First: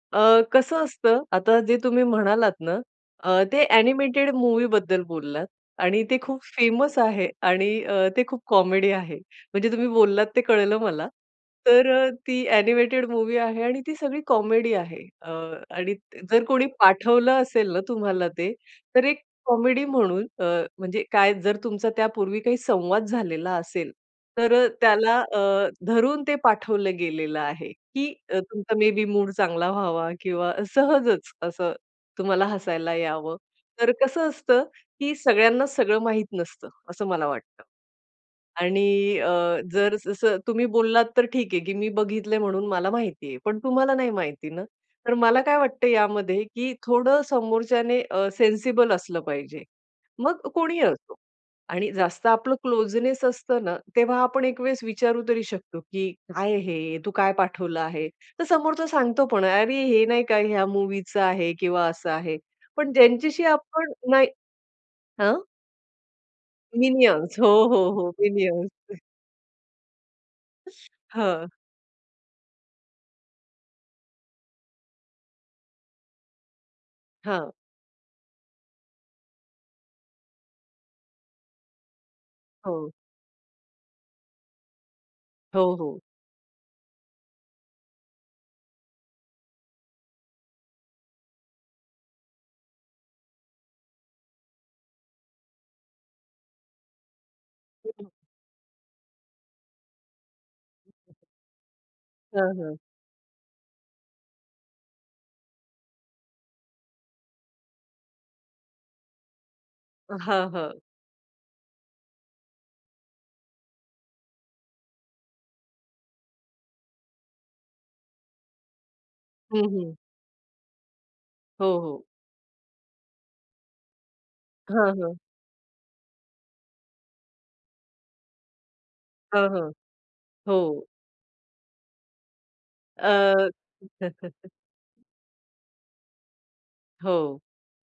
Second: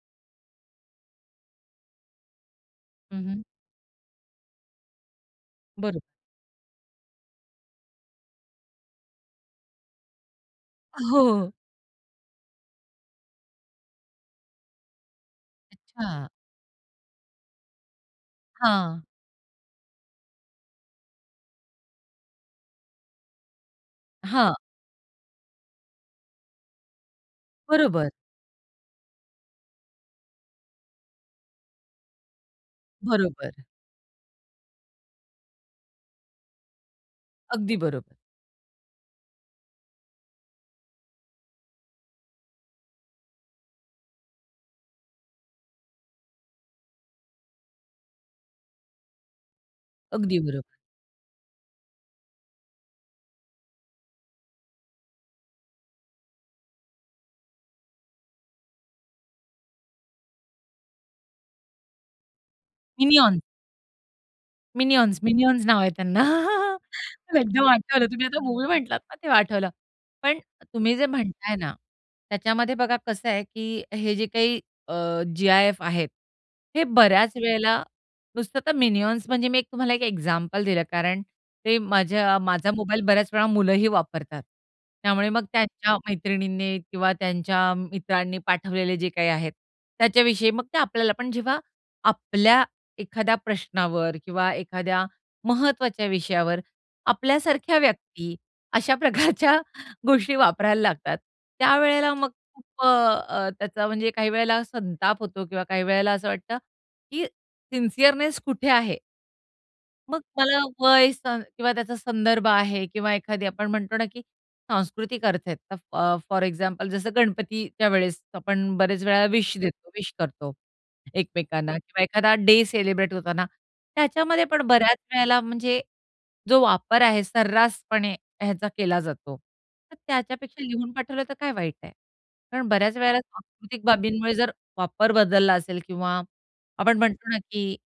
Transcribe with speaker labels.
Speaker 1: अ, कसं असतं, आता जे तुम्ही म्हणालात ना,
Speaker 2: हं, हं.
Speaker 1: अ, ते अ‍ॅनिमेटेड मूव्हीबद्दल बोललात
Speaker 2: बरोबर.
Speaker 1: आणि ते खूप फेमस आहे आणि अ, ते खूप कॉमेडी आहे. म्हणजे तुम्ही बोललात ते कळलं मला.
Speaker 2: हो.
Speaker 1: तर अ, ती अ‍ॅनिमेटेड मूव्ही आहे आणि ती सगळी कॉमेडी आहे. अ, आणि
Speaker 2: अच्छा.
Speaker 1: जर कोणी पाठवलं असेल ना तुम्हाला ते,
Speaker 2: हां.
Speaker 1: तर एक कॉमेडी म्हणून, अ, म्हणजे काय जर तुमचा त्यापूर्वी काही संवाद झालेला असेल,
Speaker 2: हां.
Speaker 1: तर अ, त्याला अ, धरून ते पाठवलं गेलेलं आहे
Speaker 2: बरोबर.
Speaker 1: की अ, तुमचा मे बी मूड चांगला व्हावा किंवा सहजच असं तुम्हाला हसायला यावं.
Speaker 2: बरोबर.
Speaker 1: तर कसं असतं, की सगळ्यांना सगळं माहीत नसतं, असं मला वाटतं.
Speaker 2: अगदी बरोबर.
Speaker 1: आणि अ, जर स जसं तुम्ही बोललात तर ठीक आहे की मी बघितलंय म्हणून मला माहितीये. पण तुम्हाला नाही माहिती ना, तर मला काय वाटतं यामध्ये, की थोडं समोरच्याने अ, सेन्सिबल असलं पाहिजे, मग
Speaker 2: अगदी बरोबर.
Speaker 1: कोणीही असो. आणि जास्त आपलं क्लोजनेस असतं ना, तेव्हा आपण एक वेळेस विचारू तरी शकतो, की काय आहे हे, तू काय पाठवलं आहे? तर समोरचा सांगतो पण, "अरे, हे नाही का या मूव्हीचं आहे किंवा असं आहे." पण
Speaker 2: मिनिऑन.
Speaker 1: ज्यांच्याशी आपण नाही
Speaker 2: मिनिऑन्स,
Speaker 1: हं.
Speaker 2: मिनिऑन्स नाव आहे त्यांना.
Speaker 1: मिनिऑन्स, हो,
Speaker 2: एकदम
Speaker 1: हो,
Speaker 2: आठवलं
Speaker 1: हो.
Speaker 2: तुम्ही आता मूव्ही म्हटलात
Speaker 1: मिनिऑन्स.
Speaker 2: ना, ते आठवलं. पण तुम्ही जे
Speaker 1: हं.
Speaker 2: म्हणताय ना, त्याच्यामध्ये बघा कसं आहे, की हे जे काही अ, जी-आय-एफ आहेत, हे बऱ्याच
Speaker 1: हां.
Speaker 2: वेळेला नुसतं तर मिनिआन्स, म्हणजे मी तुम्हाला एक एक्झाम्पल दिलं कारण, ते माझ्या माझा
Speaker 1: हो.
Speaker 2: मोबाईल बऱ्याच वेळा मुलंही वापरतात. त्यामुळे मग
Speaker 1: हो,
Speaker 2: त्यांच्या
Speaker 1: हो.
Speaker 2: मैत्रिणींनी किंवा त्यांच्या मित्रांनी पाठवलेले जे काही आहेत, त्याच्याविषयी मग ते आपल्याला पण जेव्हा आपल्या एखाद्या प्रश्नावर किंवा एखाद्या महत्त्वाच्या विषयावर आपल्यासारख्या
Speaker 1: हो.
Speaker 2: व्यक्ती अशा प्रकारच्या गोष्टी वापरायला लागतात, त्यावेळेला मग
Speaker 1: हां, हां.
Speaker 2: खूप अ, त्याचा म्हणजे काही वेळेला संताप होतो किंवा काही वेळेला असं वाटतं, की सिन्सियरनेस कुठे आहे? मग
Speaker 1: हां,
Speaker 2: मला
Speaker 1: हां.
Speaker 2: वय स किंवा त्याचा संदर्भ आहे किंवा एखादी आपण म्हणतो ना, की सांस्कृतिक अर्थ आहेत ते अ, फॉर एक्झाम्पल, जसं गणपतीच्या वेळेस आपण बऱ्याच वेळेला विश
Speaker 1: हं,
Speaker 2: देतो,
Speaker 1: हं.
Speaker 2: विश करतो
Speaker 1: हो,
Speaker 2: एकमेकांना किंवा
Speaker 1: हो.
Speaker 2: एखादा डे सेलिब्रेट होताना त्याच्यामध्ये पण
Speaker 1: हां,
Speaker 2: बऱ्याच
Speaker 1: हां.
Speaker 2: वेळेला म्हणजे जो वापर आहे सर्रासपणे ह्याचा केला जातो.
Speaker 1: हं, हं.
Speaker 2: तर त्याच्यापेक्षा
Speaker 1: हो.
Speaker 2: लिहून पाठवलं तर काय वाईट आहे कारण बऱ्याच वेळेला
Speaker 1: अ.
Speaker 2: सांस्कृतिक बाबींमुळे जर वापर बदलला असेल किंवा आपण म्हणतो ना
Speaker 1: हो.
Speaker 2: की